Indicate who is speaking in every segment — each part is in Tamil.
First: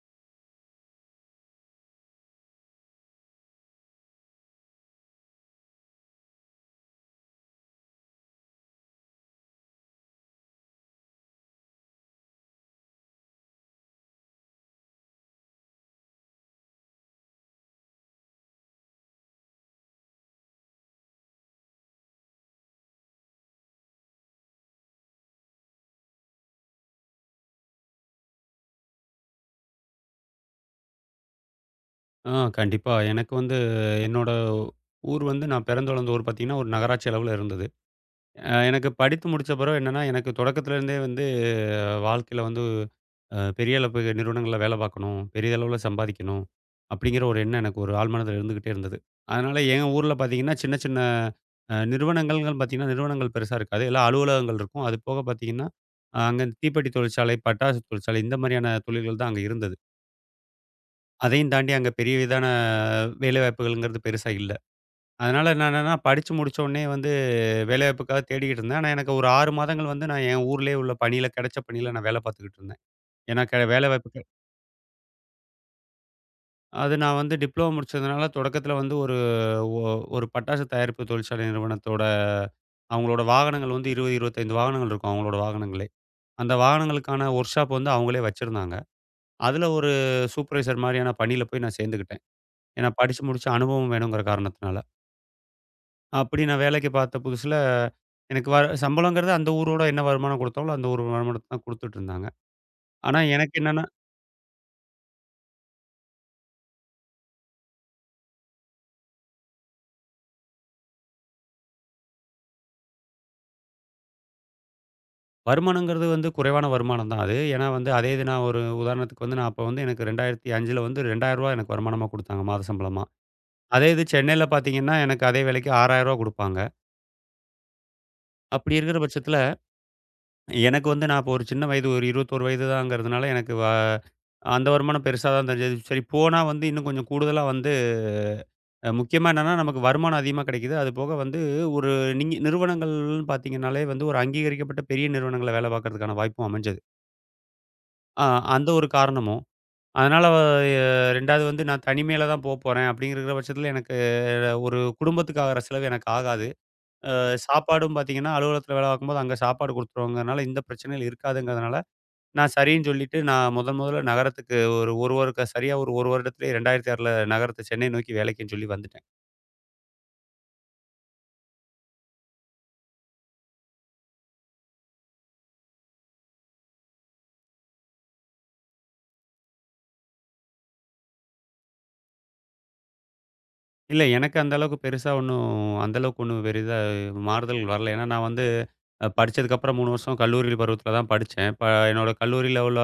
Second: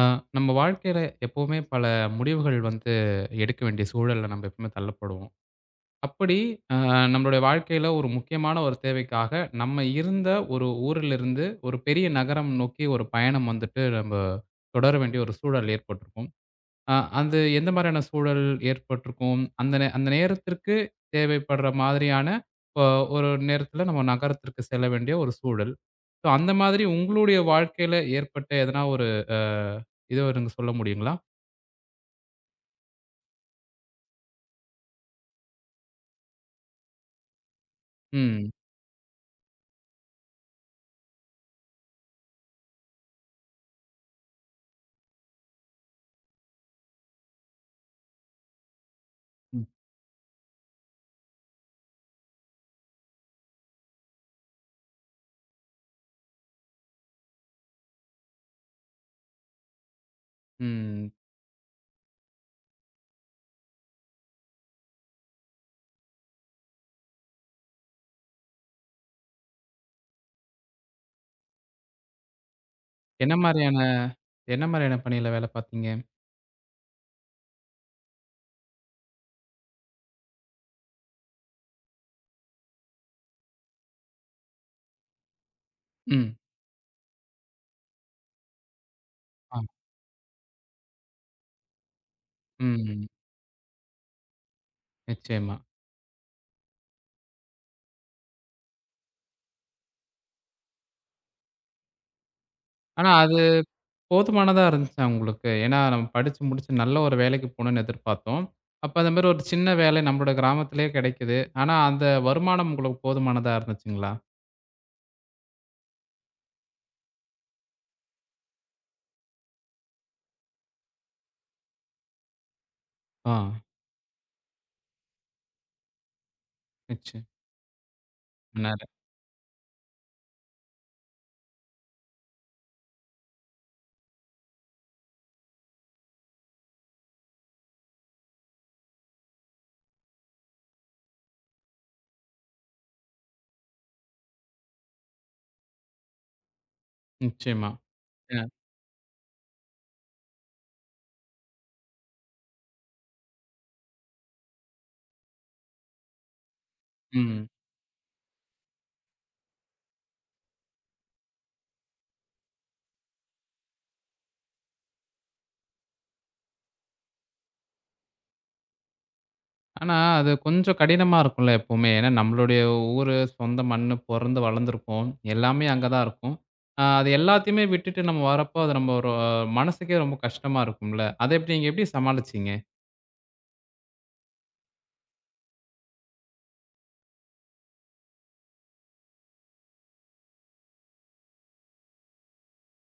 Speaker 1: ஆ, நம்ம வாழ்க்கையில எப்பவுமே பல முடிவுகள் வந்து எடுக்க வேண்டிய சூழல்ல நம்ம எப்பவுமே தள்ளப்படுவோம். அப்படி அ நம்மளுடைய வாழ்க்கையில ஒரு முக்கியமான ஒரு தேவைக்காக, நம்ம இருந்த ஒரு ஊரிலிருந்து ஒரு பெரிய நகரம் நோக்கி ஒரு பயணம் வந்துட்டு நம்ம தொடர வேண்டிய ஒரு சூழல் ஏற்பட்டிருக்கும். அ அந்த எந்த மாரியான சூழல் ஏற்பட்டிருக்கும்? அந்த நேரத்திற்கு தேவைப்படுற மாதிரியான அ ஒரு நேரத்தில நம்ம நகரத்திற்கு செல்ல வேண்டிய ஒரு சூழல். ஸோ அந்த மாதிரி உங்களுடைய வாழ்க்கையில ஏற்பட்ட எதனா ஒரு அ இது எனக்கு சொல்ல முடியுங்களா?
Speaker 2: ஆ கண்டிப்பா. எனக்கு வந்து என்னோட ஊர் வந்து நான் பிறந்து வளர்ந்த ஊர் பார்த்தீங்கன்னா, ஒரு நகராட்சி அளவுல இருந்தது.
Speaker 1: ம்.
Speaker 2: எனக்கு படித்து முடிச்ச பிறகு என்னன்னா, எனக்கு தொடக்கத்துல இருந்தே வந்து வாழ்க்கையில வந்து பெரிய அளவு நிறுவனங்கள்ல வேலை பார்க்கணும், பெரிய அளவுல சம்பாதிக்கணும் அப்படிங்கிற ஒரு எண்ணம் எனக்கு ஒரு ஆழ்மனதில இருந்துகிட்டே இருந்தது. அதனால
Speaker 1: ம்.
Speaker 2: என் ஊர்ல பார்த்தீங்கன்னா, சின்ன சின்ன நிறுவனங்கள்னு பார்த்தீங்கன்னா, நிறுவனங்கள் பெருசா இருக்காது. எல்லாம் அலுவலகங்கள் இருக்கும். அது போக பார்த்தீங்கன்னா, அங்க இந்த தீப்பெட்டி தொழிற்சாலை, பட்டாசு தொழிற்சாலை இந்த மாதிரியான தொழில்கள் தான் அங்க இருந்தது.
Speaker 1: ம்.
Speaker 2: அதையும் தாண்டி அங்க பெரிய விதான வேலைவாய்ப்புகள்ங்கிறது பெருசா இல்ல. அதனால நான் என்னன்னா, படிச்சு முடிச்ச உடனே வந்து வேலைவாய்ப்புக்காக தேடிக்கிட்டு இருந்தேன். ஆனா, எனக்கு ஒரு 6 மாதங்கள் வந்து நான் என் ஊர்லயே உள்ள பணியில கிடைச்ச பணியில நான் வேலை பார்த்துக்கிட்டு இருந்தேன்.
Speaker 1: என்ன
Speaker 2: ஏன்னா
Speaker 1: மாரியான
Speaker 2: வேலைவாய்ப்புக்கு
Speaker 1: என்ன மாரியான பணியில வேல பார்த்தீங்க?
Speaker 2: அது நான் வந்து டிப்ளமோ முடிச்சதுனால தொடக்கத்துல வந்து ஒ ஒரு பட்டாசு தயாரிப்பு தொழிற்சாலை நிறுவனத்தோட அவங்களோட வாகனங்கள் வந்து 20, 25 வாகனங்கள் இருக்கும் அவங்களோட வாகனங்களே.
Speaker 1: ம்.
Speaker 2: அந்த வாகனங்களுக்கான ஒர்க் ஷாப் வந்து அவங்களே வச்சிருந்தாங்க.
Speaker 1: ஆ.
Speaker 2: அதுல ஒரு சூப்பர்வைசர் மாரியான பணியில போய் நான் சேர்ந்துக்கிட்டேன். ஏன்னா
Speaker 1: ம்.
Speaker 2: படிச்சு முடிச்ச அனுபவம் வேணுங்கிற காரணத்தினால.
Speaker 1: நிச்சயமா.
Speaker 2: அப்படி நான் வேலைக்கு பார்த்த புதுசுல, எனக்கு வர சம்பளங்கிறது அந்த ஊரோட என்ன வருமானம் குடுத்தாங்களோ, அந்த ஒரு வருமானத்த தான் குடுத்துட்டுருந்தாங்க.
Speaker 1: ஆனா
Speaker 2: ஆனா,
Speaker 1: அது
Speaker 2: எனக்கு என்னன்னா
Speaker 1: போதுமானதா இருந்துச்சா உங்களுக்கு? ஏன்னா நம்ம படிச்சு முடிச்சு நல்ல ஒரு வேலைக்கு போணும்னு எதிர்பார்த்தோம். அப்ப அந்த மாரி ஒரு சின்ன வேலை நம்மளோட கிராமத்திலேயே கிடைக்குது. ஆனா அந்த வருமானம் உங்களுக்கு போதுமானதா இருந்துச்சுங்களா?
Speaker 2: வருமானங்கிறது வந்து குறைவான வருமானம் தான் அது. ஏன்னா வந்து அதே இது நான் ஒரு உதாரணத்துக்கு வந்து, நான் அப்ப வந்து எனக்கு 2005ல வந்து ரூ. 2000 எனக்கு வருமானமா குடுத்தாங்க, மாத சம்பளமா.
Speaker 1: ஆ.
Speaker 2: அதே இது சென்னையில பார்த்தீங்கன்னா, எனக்கு அதே வேலைக்கு ரூ. 6000 குடுப்பாங்க.
Speaker 1: நிச்சயம்.
Speaker 2: அப்படி
Speaker 1: நேர
Speaker 2: இருக்கிற பட்சத்தில, எனக்கு வந்து நான் இப்போ ஒரு சின்ன வயது, ஒரு 21 வயது தாங்கிறதுனால, எனக்கு வ அந்த வருமானம் பெருசா தான் தெரிஞ்சது. சரி போனா வந்து இன்னும் கொஞ்சம் கூடுதலா வந்து முக்கியமா என்னன்னா, நமக்கு வருமானம் அதிகமா கிடைக்குது. அது போக வந்து ஒரு நீங்க நிறுவனங்கள்னு பார்த்தீங்கன்னாலே வந்து ஒரு அங்கீகரிக்கப்பட்ட பெரிய நிறுவனங்கள்ல வேலை பார்க்கறதுக்கான வாய்ப்பும் அமைஞ்சது.
Speaker 1: நிச்சயமா.
Speaker 2: அ
Speaker 1: அ.
Speaker 2: அந்த ஒரு காரணமும். அதனால எ 2வது வந்து நான் தனிமையில தான் போப்போறேன் அப்படிங்கிற பட்சத்தில எனக்கு ஒரு குடும்பத்துக்கு ஆகுற செலவு எனக்கு ஆகாது.
Speaker 1: ம்.
Speaker 2: சாப்பாடும் பார்த்தீங்கன்னா, அலுவலகத்தில வேலை பார்க்கும்போது அங்க சாப்பாடு குடுத்துருவாங்கறனால இந்த பிரச்சனைகள் இருக்காதுங்கிறதுனால, நான் சரின்னு சொல்லிட்டு நான் முதன் முதல்ல நகரத்துக்கு ஒரு 1 சரியா ஒரு 1 வருடத்திலேயே 2006ல நகரத்த சென்னை நோக்கி வேலைக்குன்னு சொல்லி வந்துட்டேன்.
Speaker 1: ஆனா அது கொஞ்சம் கடினமா இருக்கும்ல எப்பவுமே. ஏன்னா நம்மளுடைய ஊரு, சொந்த மண்ணு, பொறந்து வளர்ந்துருப்போம். எல்லாமே அங்க தான் இருக்கும். அ அது எல்லாத்தையுமே விட்டுட்டு நம்ம வரப்போ, அது நம்ம ஒரு மனசுக்கே ரொம்ப கஷ்டமா இருக்கும்ல. அத எப்படி நீங்க எப்படி சமாளிச்சீங்க?
Speaker 2: இல்ல. எனக்கு அந்த அளவுக்கு பெருசா ஒண்ணும் அந்த அளவுக்கு ஒண்ணும் பெரிதா மாறுதல்கள் வரல. ஏன்னா, நான் வந்து படிச்சதுக்கப்புறம் 3 வருஷம் கல்லூரி பருவத்தில தான் படிச்சேன். இப்ப என்னோட கல்லூரியில உள்ள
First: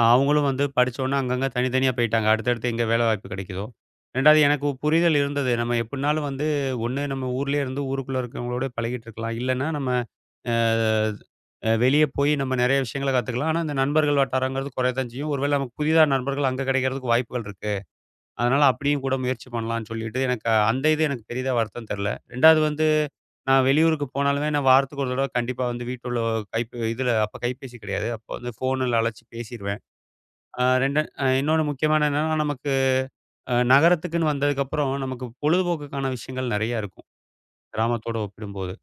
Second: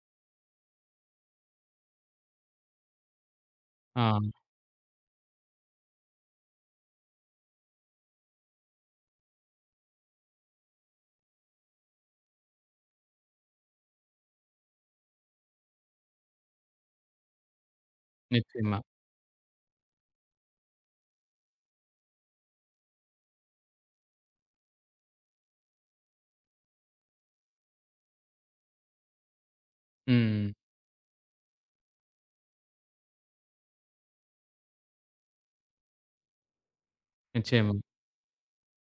Speaker 2: அவங்களும் வந்து படிச்சோனே அங்கங்க தனித்தனியா போயிட்டாங்க. அடுத்தடுத்து எங்க வேலை வாய்ப்பு கிடைக்குதோ.
Speaker 1: ஆ.
Speaker 2: 2வது எனக்கு புரிதல் இருந்தது. நம்ம எப்படினாலும் வந்து ஒண்ணு நம்ம ஊர்லயே இருந்து ஊருக்குள்ள இருக்கிறவங்களோட பழகிட்டு இருக்கலாம். இல்லன்னா நம்ம அ அ வெளிய போய் நம்ம நெறைய விஷயங்கள கத்துக்கலாம். ஆனா, இந்த நண்பர்கள் வட்டாரங்கிறது குறைய தான் செய்யும். ஒருவேள நமக்கு புதிதா நண்பர்கள் அங்க கிடைக்கிறதுக்கு வாய்ப்புகள் இருக்கு. அதனால
Speaker 1: நிச்சயமா.
Speaker 2: அப்படியும் கூட முயற்சி பண்ணலான்னு சொல்லிட்டு, எனக்கு அந்த இது எனக்கு பெரிதா வருத்தம் தெரில. 2வது வந்து நான் வெளியூருக்கு போனாலுமே, நான் வாரத்துக்கு ஒரு தடவ கண்டிப்பா வந்து வீட்ல உள்ள இதுல அப்ப கைபேசி கிடையாது. அப்ப வந்து ஃபோன்ல அழைச்சு பேசிருவேன்.
Speaker 1: ம்.
Speaker 2: 2 இன்னொன்னு முக்கியமான என்னன்னா, நமக்கு நகரத்துக்குன்னு வந்ததுக்கப்புறம், நமக்கு பொழுதுபோக்குக்கான விஷயங்கள் நெறையா இருக்கும்.
Speaker 1: நிச்சயமா.
Speaker 2: கிராமத்தோட ஒப்பிடும்போது.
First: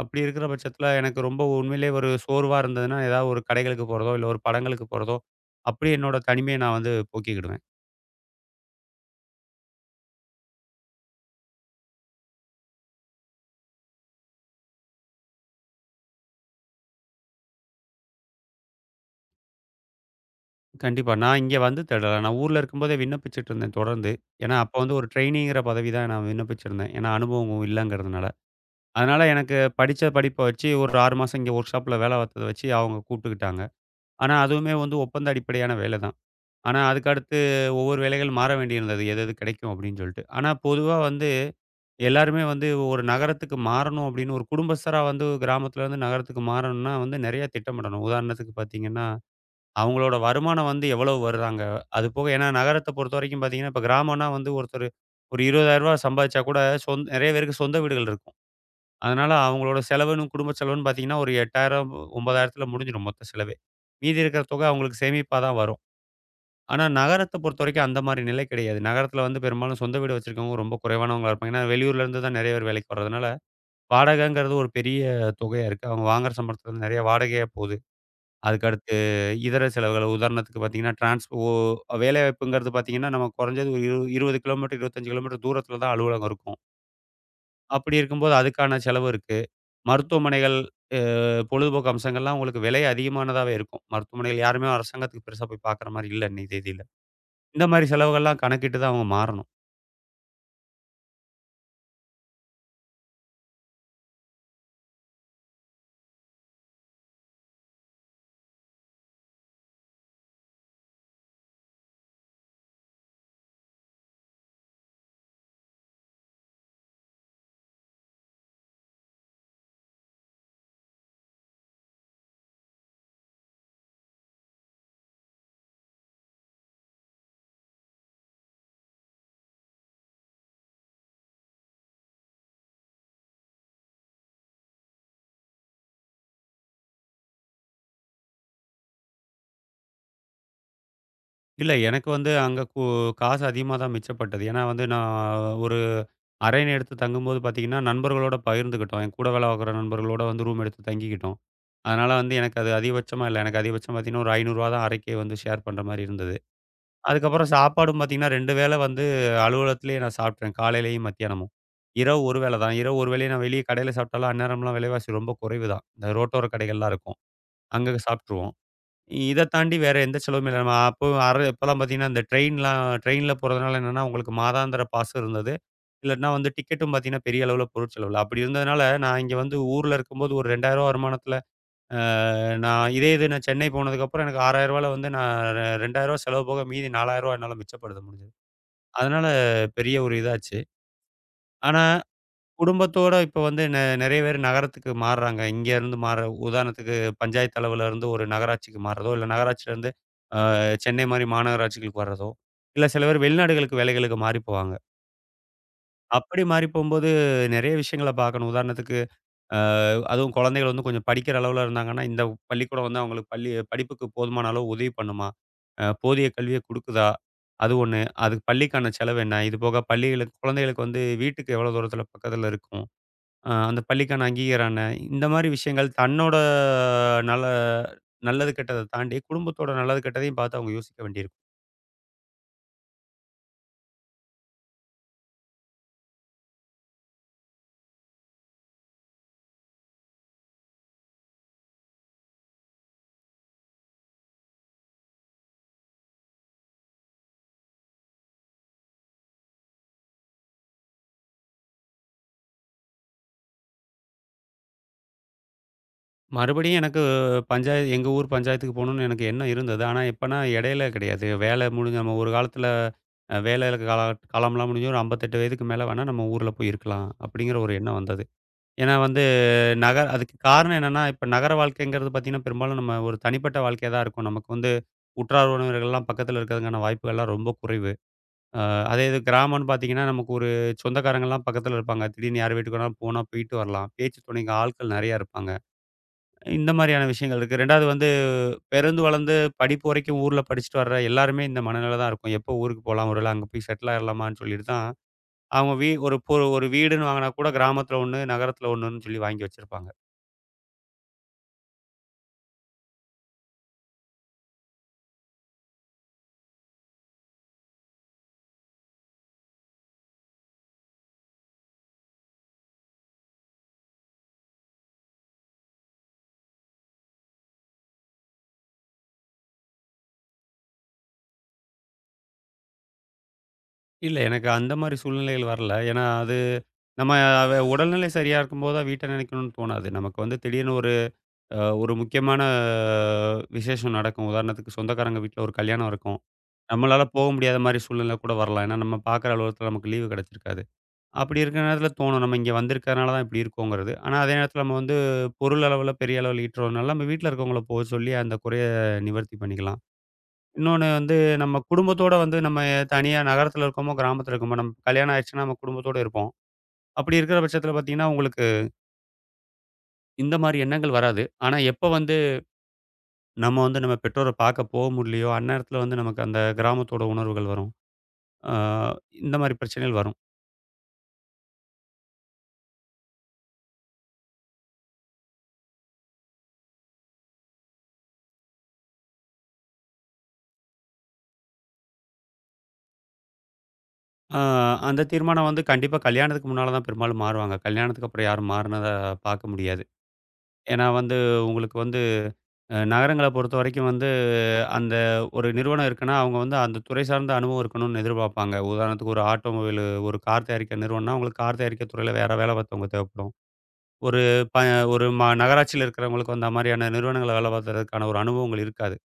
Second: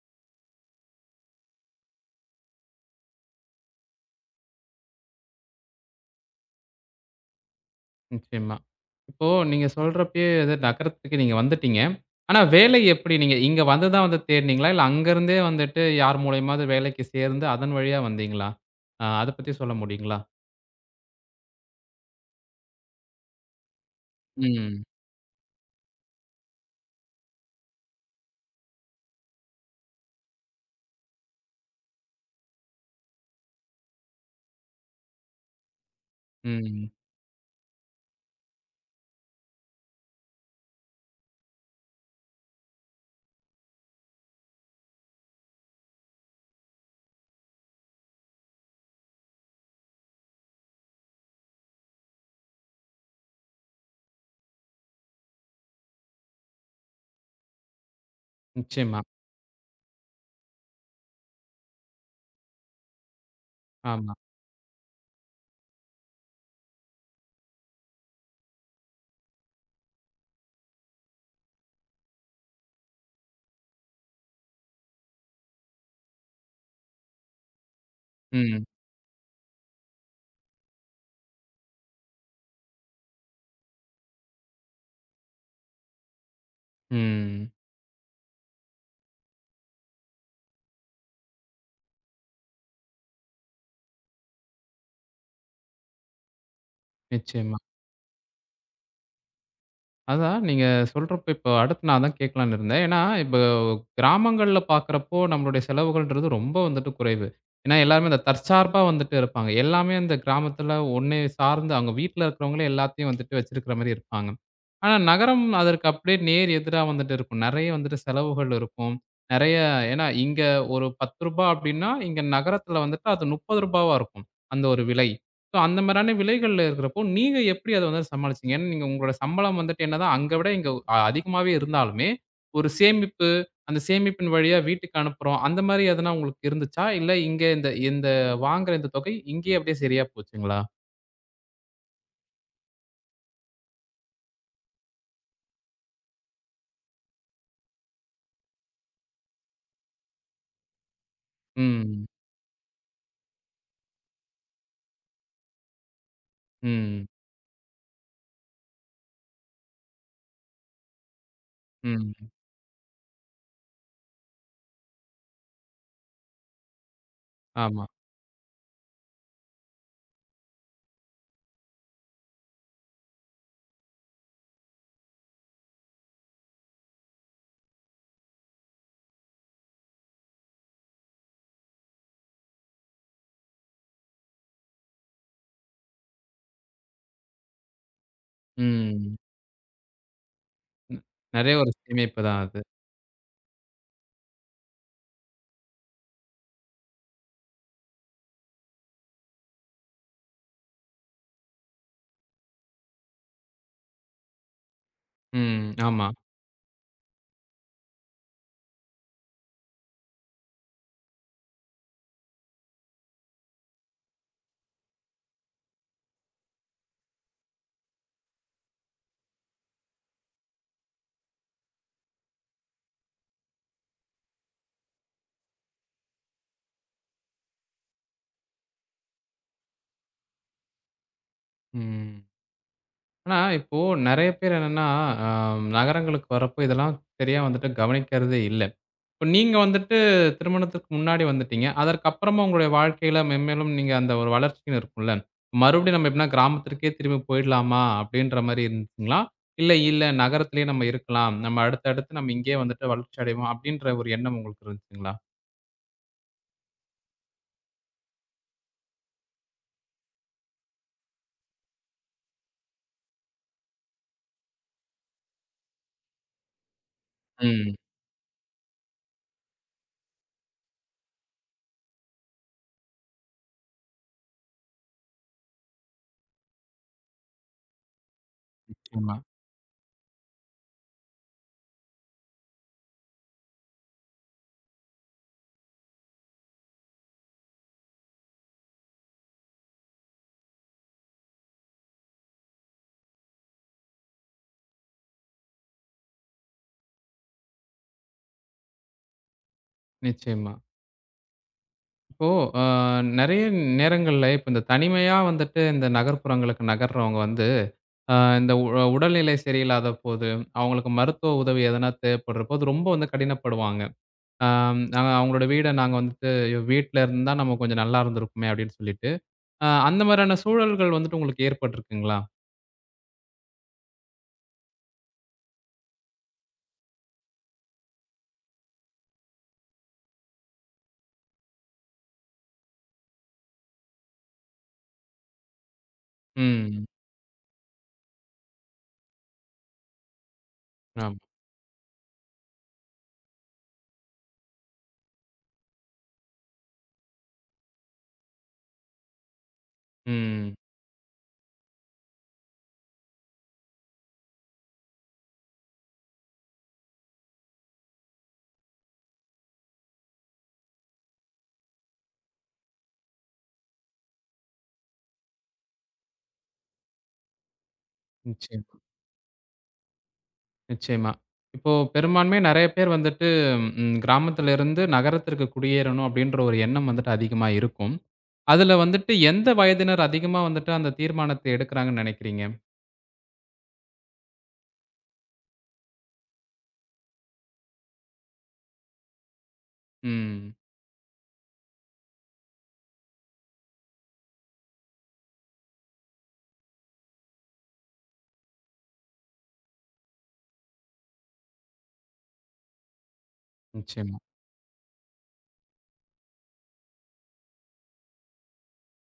Speaker 2: அப்படி இருக்கிற பட்சத்தில எனக்கு ரொம்ப உண்மையிலேயே ஒரு சோர்வா இருந்ததுன்னா, ஏதாவது ஒரு கடைகளுக்கு போறதோ, இல்ல ஒரு படங்களுக்கு போறதோ, அப்படியே என்னோட தனிமைய நான் வந்து போக்கிக்கிடுவேன்.
Speaker 1: நிச்சயமா. இப்போ நீங்க சொல்றப்பயே அது நகரத்துக்கு நீங்க வந்துட்டீங்க. ஆனா வேலை எப்படி? நீங்க இங்க வந்து தான் வந்து தேடுனீங்களா? இல்ல அங்கருந்தே வந்துட்டு யார் மூலியமாவது வேலைக்கு சேர்ந்து அதன் வழியா வந்தீங்களா? அ அத பத்தி சொல்ல முடியுங்களா?
Speaker 2: கண்டிப்பா. நான் இங்க வந்து தேடல. நான் ஊர்ல இருக்கும்போதே விண்ணப்பிச்சுட்டு இருந்தேன் தொடர்ந்து. ஏன்னா, அப்ப
Speaker 1: ம்.
Speaker 2: வந்து ஒரு ட்ரெய்னிங்கிற பதவி தான் நான் விண்ணப்பிச்சிருந்தேன். ஏன்னா, அனுபவம் இல்லங்கிறதுனால. அதனால எனக்கு படிச்ச படிப்ப வச்சு ஒரு 6 மாசம் இங்க ஒர்க் ஷாப்ல வேலை பார்த்தத வச்சு அவங்க கூப்பிட்டுக்கிட்டாங்க. ஆனா, அதுவுமே வந்து ஒப்பந்த அடிப்படையான வேலை தான். ஆனா,
Speaker 1: ம்.
Speaker 2: அதுக்கு அடுத்து ஒவ்வொரு வேலைகள் மாற வேண்டியிருந்தது. எது எது கிடைக்கும் அப்படின்னு சொல்லிட்டு. ஆனா, பொதுவா வந்து எல்லாருமே வந்து ஒரு நகரத்துக்கு மாறணும் அப்படின்னு ஒரு குடும்பஸ்தரா வந்து கிராமத்துல இருந்து நகரத்துக்கு மாறணும்னா வந்து நெறைய திட்டமிடணும். உதாரணத்துக்கு பார்த்தீங்கன்னா அவங்களோட வருமானம் வந்து எவ்வளவு வர்றாங்க? அது போக ஏன்னா நகரத்த பொறுத்தவரைக்கும் பார்த்தீங்கன்னா, இப்ப கிராமம்னா வந்து ஒருத்தரு ஒரு ரூ. 20,000 சம்பாதிச்சா கூட நெறைய பேருக்கு சொந்த வீடுகள் இருக்கும்.
Speaker 1: நிச்சயமா.
Speaker 2: அதனால அவங்களோட செலவுன்னு, குடும்ப செலவுன்னு பார்த்தீங்கன்னா, ஒரு 8,000 9,000த்துல முடிஞ்சிடும் மொத்த செலவே.
Speaker 1: ஆமா.
Speaker 2: மீதி இருக்கிற தொகை அவங்களுக்கு சேமிப்பா தான் வரும். ஆனா நகரத்த பொறுத்தவரைக்கும் அந்த மாரி நிலை கிடையாது. நகரத்துல வந்து பெரும்பாலும் சொந்த வீடு வச்சிருக்கவங்க ரொம்ப குறைவானவங்களா இருப்பாங்க. ஏன்னா வெளியூர்ல இருந்து தான் நெறைய பேர் வேலைக்கு வர்றதுனால, வாடகைங்கிறது ஒரு பெரிய தொகையா இருக்கு. அவங்க வாங்குற சம்பளத்துல இருந்து நெறைய வாடகையா போது.
Speaker 1: ம்.
Speaker 2: அதுக்கு அடுத்து இதர செலவுகள் உதாரணத்துக்கு பார்த்தீங்கன்னா, டிரான்ஸ் ஓ வேலைவாய்ப்புங்கிறது பார்த்தீங்கன்னா, நம்ம குறைஞ்சது ஒரு 20 கிலோமீட்டர், 25 கிலோமீட்டர் தூரத்தில தான் அலுவலகம் இருக்கும்.
Speaker 1: ம்.
Speaker 2: அப்படி இருக்கும்போது அதுக்கான செலவு இருக்கு. மருத்துவமனைகள், அ பொழுதுபோக்கு அம்சங்கள்லாம் உங்களுக்கு விலை அதிகமானதாவே இருக்கும். மருத்துவமனைகள் யாருமே அரசாங்கத்துக்கு பெருசா போய் பார்க்குற மாரி இல்ல இன்னைய தேதியில.
Speaker 1: நிச்சயமா.
Speaker 2: இந்த மாரி செலவுகள்லாம் கணக்கிட்டு தான் அவங்க மாறணும்.
Speaker 1: அதான் நீங்க சொல்றப்ப இப்போ அடுத்து நான் அதான் கேட்கலான்னு இருந்தேன். ஏன்னா, இப்போ கிராமங்கள்ல பார்க்குறப்போ நம்மளுடைய செலவுகள்ன்றது ரொம்ப வந்துட்டு குறைவு. ஏன்னா, எல்லாருமே இந்த தற்சார்பா வந்துட்டு இருப்பாங்க. எல்லாமே இந்த கிராமத்தில ஒண்ணே சார்ந்து அவங்க வீட்ல இருக்கிறவங்களே எல்லாத்தையும் வந்துட்டு வச்சிருக்கிற மாரி இருப்பாங்க. ஆனா நகரம் அதற்கு அப்படியே நேர் எதிரா வந்துட்டு இருக்கும். நெறைய வந்துட்டு செலவுகள் இருக்கும். நெறைய ஏன்னா இங்க ஒரு ரூ. 10 அப்படின்னா, இங்க நகரத்துல வந்துட்டு அது ரூ. 30வா இருக்கும். அந்த ஒரு விலை. ஸோ அந்த மாரியான விலைகள்ல இருக்கிறப்போ, நீங்க எப்படி அத வந்து சமாளிச்சீங்க? ஏன்னா நீங்க உங்களோட சம்பளம் வந்துட்டு என்னதான் அங்க விட இங்க அ அதிகமாவே இருந்தாலுமே, ஒரு சேமிப்பு, அந்த சேமிப்பின் வழியா வீட்டுக்கு அனுப்புறோம். அந்த மாரி எதனா உங்களுக்கு இருந்துச்சா? இல்ல இங்க இந்த இந்த வாங்குற இந்த தொகை இங்கேயே அப்படியே சரியா போச்சுங்களா?
Speaker 2: இல்ல எனக்கு வந்து அங்க காசு அதிகமா தான் மிச்சப்பட்டது. ஏன்னா வந்து நான் ஒரு அறைன்னு எடுத்து தங்கும்போது பார்த்தீங்கன்னா, நண்பர்களோட பகிர்ந்துக்கிட்டோம். என் கூட வேலை பார்க்குற நண்பர்களோட வந்து ரூம் எடுத்து தங்கிக்கிட்டோம்.
Speaker 1: ம்.
Speaker 2: அதனால வந்து எனக்கு அது அதிகபட்சமா இல்ல. எனக்கு அதிகபட்சம் பார்த்தீங்கன்னா, ஒரு ரூ. 500 தான் அறைக்கே வந்து ஷேர் பண்ற மாரி இருந்தது.
Speaker 1: ம்.
Speaker 2: அதுக்கப்புறம் சாப்பாடும் பார்த்தீங்கன்னா, 2 வேளை வந்து அலுவலகத்திலேயே நான் சாப்பிட்டேன். காலையிலயும், மத்தியானமும். இரவு
Speaker 1: ம்.
Speaker 2: ஒரு வேள தான். இரவு ஒரு வேளையும் நான் வெளிய கடையில சாப்பிட்டாலும் அந்நேரம்லாம் விலைவாசி ரொம்ப குறைவு தான். இந்த ரோட்டோர கடைகள்லாம் இருக்கும்.
Speaker 1: ஆமா.
Speaker 2: அங்க சாப்ட்டுருவோம். இத தாண்டி வேற எந்த செலவுமே இல்ல. நம்ம அப்போ இப்பலாம் பார்த்தீங்கன்னா, இந்த ட்ரெயின்ல போறதுனால என்னன்னா, உங்களுக்கு மாதாந்திர பாஸ் இருந்தது. இல்லாட்டினா வந்து டிக்கெட்டும் பார்த்தீங்கன்னா, பெரிய அளவுல பொருட்செலவு இல்ல. அப்படி இருந்ததுனால, நான் இங்க வந்து ஊர்ல இருக்கும்போது ஒரு ரூ. 2000 வருமானத்தில, அ நான் இதே இது நான் சென்னை போனதுக்கப்புறம் எனக்கு ரூ. 6000ல வந்து நான் ரூ. 2000 செலவு போக மீதி ரூ. 4000 என்னால மிச்சப்படுத்த முடிஞ்சது.
Speaker 1: ம்.
Speaker 2: அதனால பெரிய ஒரு இதாச்சு.
Speaker 1: ம். நெறைய ஒரு
Speaker 2: ஆனா
Speaker 1: சேமிப்பு தான் அது.
Speaker 2: குடும்பத்தோட இப்ப வந்து நெறைய பேர் நகரத்துக்கு மாறுறாங்க. இங்க இருந்து மாற உதாரணத்துக்கு பஞ்சாயத்து அளவுல இருந்து ஒரு நகராட்சிக்கு மாறுறதோ, இல்ல நகராட்சியிலருந்து அ சென்னை மாரி மாநகராட்சிகளுக்கு வர்றதோ, இல்ல சில பேர் வெளிநாடுகளுக்கு வேலைகளுக்கு மாறி போவாங்க.
Speaker 1: ம். ஆமா.
Speaker 2: அப்படி மாறி போம்போது நெறைய விஷயங்கள பார்க்கணும். உதாரணத்துக்கு அ அதுவும் குழந்தைகள் வந்து கொஞ்சம் படிக்கிற அளவுல இருந்தாங்கன்னா, இந்த பள்ளிக்கூடம் வந்து அவங்களுக்கு பள்ளி படிப்புக்கு போதுமான அளவு உதவி பண்ணுமா? போதிய கல்விய குடுக்குதா? அது ஒண்ணு. அதுக்கு பள்ளிக்கான செலவு என்ன? இது போக பள்ளிகளுக்கு குழந்தைகளுக்கு வந்து வீட்டுக்கு எவ்வளோ தூரத்தில பக்கத்தில இருக்கும்? அந்த பள்ளிக்கான அங்கீகாரம் என்ன? இந்த மாரி விஷயங்கள் தன்னோட நல்ல நல்லது கெட்டத தாண்டி, குடும்பத்தோட நல்லது கெட்டதையும் பார்த்து அவங்க யோசிக்க வேண்டியிருக்கும்.
Speaker 1: ம். ஆனா, இப்போ நெறைய பேர் என்னன்னா, அ நகரங்களுக்கு வரப்போ இதெல்லாம் சரியா வந்துட்டு கவனிக்கிறதே இல்ல. இப்ப நீங்க வந்துட்டு திருமணத்துக்கு முன்னாடி வந்துட்டீங்க. அதற்கப்புறமா உங்களுடைய வாழ்க்கையில மென்மேலும் நீங்க அந்த ஒரு வளர்ச்சின்னு இருக்கும்ல. மறுபடியும் நம்ம எப்படின்னா கிராமத்திற்கே திரும்பி போயிடலாமா? அப்படின்ற மாரி இருந்துச்சுங்களா? இல்ல, இல்ல நகரத்திலேயே நம்ம இருக்கலாம். நம்ம அடுத்தடுத்து நம்ம இங்கேயே வந்துட்டு வளர்ச்சி அடைவோம் அப்படின்ற ஒரு எண்ணம் உங்களுக்கு இருந்துச்சுங்களா?
Speaker 2: மறுபடியும் எனக்கு பஞ்சாயத்து எங்க ஊர் பஞ்சாயத்துக்கு போணும்னு எனக்கு எண்ணம் இருந்தது. ஆனா எப்பன்னா இடையில கிடையாது. வேலை முடிஞ்சு நம்ம ஒரு காலத்துல வேலை காலம்லாம் முடிஞ்சு ஒரு 58 வயதுக்கு மேல வேணா நம்ம ஊர்ல போய் இருக்கலாம், அப்படிங்கிற ஒரு
Speaker 1: ம்.
Speaker 2: எண்ணம் வந்தது. ஏன்னா வந்து அதுக்கு காரணம் என்னன்னா, இப்ப நகர வாழ்க்கைங்கிறது பார்த்தீங்கன்னா, பெரும்பாலும் நம்ம ஒரு தனிப்பட்ட வாழ்க்கையா தான் இருக்கும். நமக்கு வந்து உற்றார் உறவினர்கள்லாம் பக்கத்துல இருக்கிறதுக்கான வாய்ப்புகள்லாம் ரொம்ப குறைவு. அ அதே
Speaker 1: நிச்சயமா,
Speaker 2: இது கிராமம்னு பார்த்தீங்கன்னா, நமக்கு ஒரு சொந்தக்காரங்கலாம் பக்கத்தில இருப்பாங்க. திடீர்னு யார் வீட்டுக்கு வேணாலும் போனா போயிட்டு வரலாம். பேச்சு துணைக்கு ஆட்கள் நெறையா இருப்பாங்க. இந்த மாரியான விஷயங்கள் இருக்கு. 2வது வந்து பிறந்து வளர்ந்து படிப்பு வரைக்கும் ஊர்ல படிச்சுட்டு வர்ற எல்லாருமே இந்த மனநிலை தான் இருக்கும். எப்போ ஊருக்கு போலாம்? ஒருவேள அங்க போய் செட்டில் ஆயிரலாமான்னு சொல்லிட்டு தான், அவங்க வீ ஒரு பொ ஒரு வீடுன்னு வாங்குனா கூட கிராமத்தில 1, நகரத்தில 1ன்னு சொல்லி வாங்கி வச்சிருப்பாங்க.
Speaker 1: நிச்சயமா. இப்போ அ நெறைய நேரங்கள்ல இப்ப இந்த தனிமையா வந்துட்டு இந்த நகர்ப்புறங்களுக்கு நகர்றவங்க வந்து, அ இந்த உடல்நிலை சரியில்லாத போது, அவங்களுக்கு மருத்துவ உதவி எதனா தேவைப்படுறபோது ரொம்ப வந்து கடினப்படுவாங்க. அம் நாங்க அவங்களோட வீட நாங்க வந்துட்டு "ஐயோ! வீட்ல இருந்தா நம்ம கொஞ்சம் நல்லா இருந்திருக்குமே" அப்படின்னு சொல்லிட்டு, அ அந்த மாரியான சூழல்கள் வந்துட்டு உங்களுக்கு ஏற்பட்டுருக்குங்களா?
Speaker 2: இல்ல எனக்கு அந்த மாரி சூழ்நிலைகள் வரல. ஏன்னா, அது நம்ம அவ உடல்நிலை சரியா இருக்கும்போது தான் வீட்ட நினைக்கணும்னு தோணாது. நமக்கு வந்து திடீர்னு ஒரு ஒரு முக்கியமான விசேஷம் நடக்கும். உதாரணத்துக்கு சொந்தக்காரங்க வீட்ல ஒரு கல்யாணம் இருக்கும்.
Speaker 1: ம்.
Speaker 2: நம்மளால போக முடியாத மாரி சூழ்நிலை கூட வரலாம். ஏன்னா, நம்ம பார்க்குற அலுவலகத்துல நமக்கு லீவு கிடைச்சிருக்காது.
Speaker 1: ஆமா.
Speaker 2: அப்படி இருக்கிற நேரத்துல தோணும். நம்ம இங்க வந்திருக்கிறதுனால தான் இப்படி இருக்கோங்கிறது. ஆனா, அதே நேரத்துல நம்ம வந்து பொருள் அளவுல பெரிய அளவுல ஈட்டுறதுனால, நம்ம வீட்ல இருக்கவங்கள சொல்லி அந்த குறைய நிவர்த்தி பண்ணிக்கலாம்.
Speaker 1: ம்.
Speaker 2: இன்னொன்னு வந்து நம்ம குடும்பத்தோட வந்து நம்ம தனியா நகரத்துல இருக்கோமோ, கிராமத்துல இருக்கோமோ, நம்ம கல்யாணம் ஆயிருச்சுன்னா நம்ம குடும்பத்தோட இருப்போம். அப்படி இருக்கிற பட்சத்துல பார்த்தீங்கன்னா, உங்களுக்கு இந்த மாரி எண்ணங்கள் வராது. ஆனா எப்ப வந்து நம்ம வந்து நம்ம பெற்றோர பார்க்க முடியலையோ, அந்நேரத்தில வந்து நமக்கு அந்த கிராமத்தோட உணர்வுகள் வரும். ஆ
Speaker 1: நிச்சயமா,
Speaker 2: இந்த மாரி பிரச்சனைகள் வரும்.
Speaker 1: நிச்சயமா. இப்போ பெரும்பான்மையா நெறைய பேர் வந்துட்டு ம் கிராமத்துல இருந்து நகரத்திற்கு குடியேறணும் அப்படின்ற ஒரு எண்ணம் வந்துட்டு அதிகமா இருக்கும். அதுல வந்துட்டு எந்த வயதினர் அதிகமா வந்துட்டு அந்த தீர்மானத்த எடுக்குறாங்கன்னு நெனைக்கிறீங்க?
Speaker 2: ஆ அந்த தீர்மானம் வந்து கண்டிப்பா கல்யாணத்துக்கு முன்னால தான் பெரும்பாலும் மாறுவாங்க. கல்யாணத்துக்கு அப்புறம் யாரும் மாறுனத பார்க்க முடியாது.
Speaker 1: ம்.
Speaker 2: ஏன்னா வந்து உங்களுக்கு வந்து நகரங்கள பொறுத்தவரைக்கும் வந்து அந்த ஒரு நிறுவனம் இருக்குன்னா, அவங்க வந்து அந்த துறை சார்ந்த அனுபவம் இருக்கணும்னு எதிர்பார்ப்பாங்க. உதாரணத்துக்கு ஒரு ஆட்டோமொபைல் ஒரு கார் தயாரிக்கிற நிறுவனம்னா, அவங்களுக்கு கார் தயாரிக்கிற துறையில வேற வேலை பார்த்தவங்க தேவைப்படும்.
Speaker 1: நிச்சயமா,
Speaker 2: ஒரு ப ஒரு நகராட்சியில இருக்கிறவங்களுக்கு வந்து அந்த மாரியான நிறுவனங்கள்ல வேலை பார்த்ததுக்கான ஒரு அனுபவங்கள் இருக்காது.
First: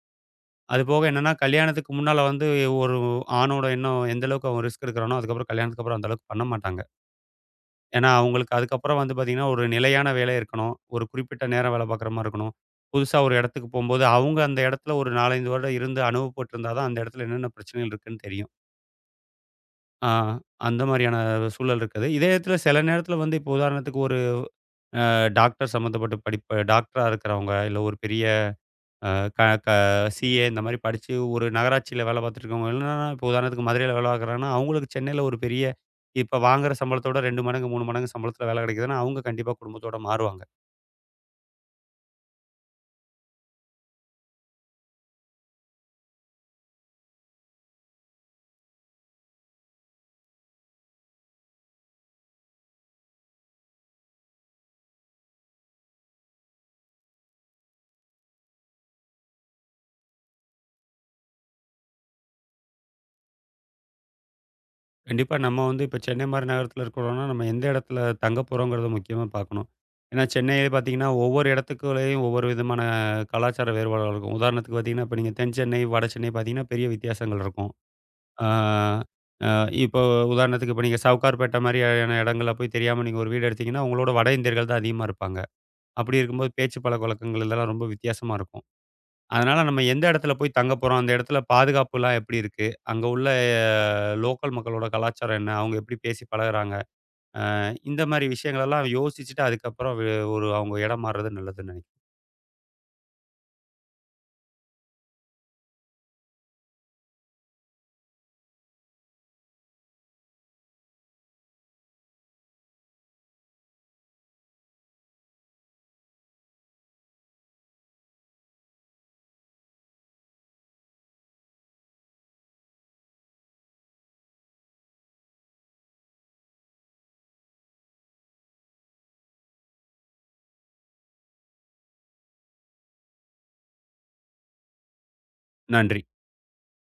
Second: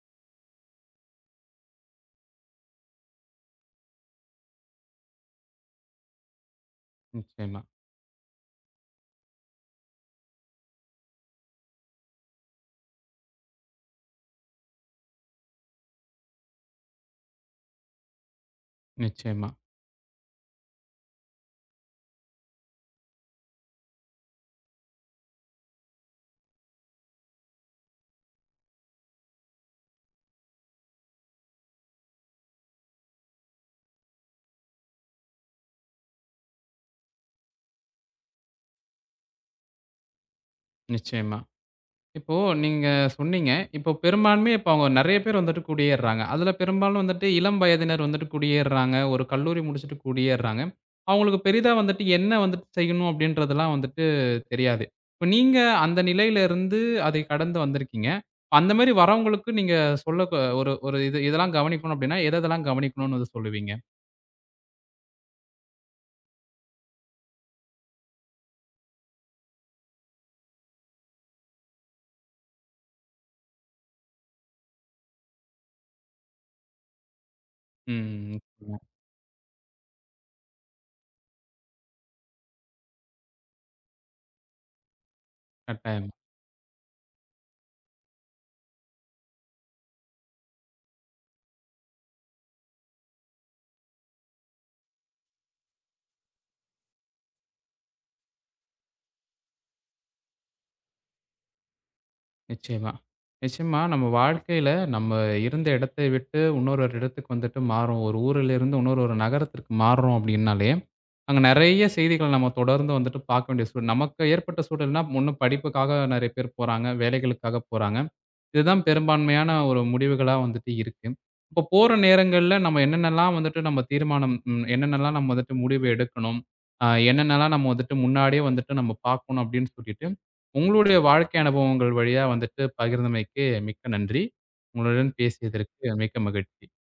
Speaker 2: அது போக என்னன்னா, கல்யாணத்துக்கு முன்னால வந்து ஒரு ஆணோட எண்ணம் எந்த அளவுக்கு அவன் ரிஸ்க் எடுக்கிறானோ, அதுக்கப்புறம் கல்யாணத்துக்கு அப்புறம் அந்த அளவுக்கு பண்ண மாட்டாங்க.
Speaker 1: நிச்சயமா,
Speaker 2: ஏன்னா, அவங்களுக்கு அதுக்கப்புறம் வந்து பார்த்தீங்கன்னா, ஒரு நிலையான வேலை இருக்கணும். ஒரு குறிப்பிட்ட நேரம் வேலை பார்க்குற மாரி இருக்கணும். புதுசா ஒரு இடத்துக்கு போம்போது, அவங்க அந்த இடத்துல ஒரு 4, 5 வருடம் இருந்து அனுபவப்பட்டிருந்தா தான், அந்த இடத்துல என்னென்ன பிரச்சனைகள் இருக்குன்னு தெரியும்.
Speaker 1: நிச்சயமா,
Speaker 2: ஆ அந்த மாரியான சூழல் இருக்குது. இதே இடத்துல சில நேரத்தில வந்து இப்போ உதாரணத்துக்கு ஒரு டாக்டர் சம்மந்தப்பட்ட படிப்பு டாக்டரா இருக்கிறவங்க, இல்ல ஒரு பெரிய அ க க CA இந்த மாரி படிச்சு ஒரு நகராட்சியில வேலை பார்த்துட்டு இருக்கவங்க என்னன்னா, இப்போ உதாரணத்துக்கு மதுரையில வேலை பார்க்குறாங்கன்னா, அவங்களுக்கு சென்னையில ஒரு பெரிய இப்ப வாங்குற சம்பளத்தோட 2 மடங்கு, 3 மடங்கு சம்பளத்தில வேலை கிடைக்குதுன்னா, அவங்க கண்டிப்பா குடும்பத்தோட மாறுவாங்க.
Speaker 1: நிச்சயமா. இப்போ நீங்க சொன்னீங்க. இப்போ பெரும்பான்மையா இப்ப அவங்க நெறைய பேர் வந்துட்டு குடியேறுறாங்க. அதுல பெரும்பாலும் வந்துட்டு இளம் வயதினர் வந்துட்டு குடியேறுறாங்க. ஒரு கல்லூரி முடிச்சுட்டு குடியேறுறாங்க. அவங்களுக்கு பெரிதா வந்துட்டு என்ன வந்துட்டு செய்யணும் அப்படின்றதெல்லாம் வந்துட்டு தெரியாது. இப்ப நீங்க அந்த நிலையில இருந்து அதை கடந்து வந்திருக்கீங்க. அந்த மாரி வரவங்களுக்கு நீங்க சொல்ல ஒரு ஒரு இதெல்லாம் கவனிக்கணும் அப்படின்னா, எதெல்லாம் கவனிக்கணும்னு வந்து சொல்லுவீங்க?
Speaker 2: கண்டிப்பா நம்ம வந்து இப்போ சென்னை மாரி நகரத்தில இருக்கிறோம்னா, நம்ம எந்த இடத்துல தங்க போறோங்கிறத முக்கியமா பார்க்கணும். ஏன்னா சென்னையே பார்த்தீங்கன்னா, ஒவ்வொரு இடத்துக்குள்ளேயும் ஒவ்வொரு விதமான கலாச்சார வேறுபாடுகள் இருக்கும். உதாரணத்துக்கு பார்த்தீங்கன்னா, இப்போ நீங்க தென் சென்னை, வட சென்னை பார்த்தீங்கன்னா, பெரிய வித்தியாசங்கள் இருக்கும்.
Speaker 1: ம்.
Speaker 2: ஆ,
Speaker 1: நிச்சயமா.
Speaker 2: அ இப்போ உதாரணத்துக்கு இப்ப நீங்க சவுகார்பேட்டை மாரியான இடங்கள்ல போய் தெரியாம நீங்க ஒரு வீடு எடுத்தீங்கன்னா, உங்களோட வட இந்தியர்கள் தான் அதிகமா இருப்பாங்க.
Speaker 1: கட்டாயமா.
Speaker 2: அப்படி இருக்கும்போது பேச்சு பழக்கவழக்கங்கள் இதெல்லாம் ரொம்ப வித்தியாசமா இருக்கும். அதனால நம்ம எந்த இடத்துல போய் தங்க போறோம், அந்த இடத்துல பாதுகாப்புலாம் எப்படி இருக்கு? அங்க உள்ள லோக்கல் மக்களோட கலாச்சாரம் என்ன? அவங்க எப்படி பேசி பழகுறாங்க? அ இந்த மாரி விஷயங்களெல்லாம் யோசிச்சுட்டு அதுக்கப்புறம் ஒரு அவங்க இடம் மாறுறது நல்லதுன்னு நினைக்கிறேன்.
Speaker 1: நிச்சயமா. நிச்சயமா நம்ம வாழ்க்கையில நம்ம இருந்த இடத்தை விட்டு இன்னொரு ஒரு இடத்துக்கு வந்துட்டு மாறுறோம். ஒரு ஊரிலிருந்து இன்னொரு ஒரு நகரத்திற்கு மாறுறோம் அப்டின்னாலே, அங்க நெறைய செய்திகள நம்ம தொடர்ந்து வந்துட்டு பார்க்க வேண்டிய சூழல். நமக்கு ஏற்பட்ட சூழல்னா, ஒண்ணு படிப்புக்காக நெறைய பேர் போறாங்க, வேலைகளுக்காக போறாங்க. இதுதான் பெரும்பான்மையான ஒரு முடிவுகளா வந்துட்டு இருக்கு. அப்போ போற நேரங்கள்ல நம்ம என்னென்னலாம் வந்துட்டு நம்ம தீர்மானம் என்னென்னலாம் நம்ம வந்துட்டு முடிவு எடுக்கணும்? அ என்னென்னலாம் நம்ம வந்துட்டு முன்னாடியே வந்துட்டு நம்ம பார்க்கணும் அப்படின்னு சொல்லிட்டு, உங்களுடைய வாழ்க்கை அனுபவங்கள் வழியா வந்துட்டு பகிர்ந்தமைக்கு மிக்க நன்றி. உங்களுடன் பேசியதற்கு
Speaker 2: நன்றி.
Speaker 1: மிக்க மகிழ்ச்சி.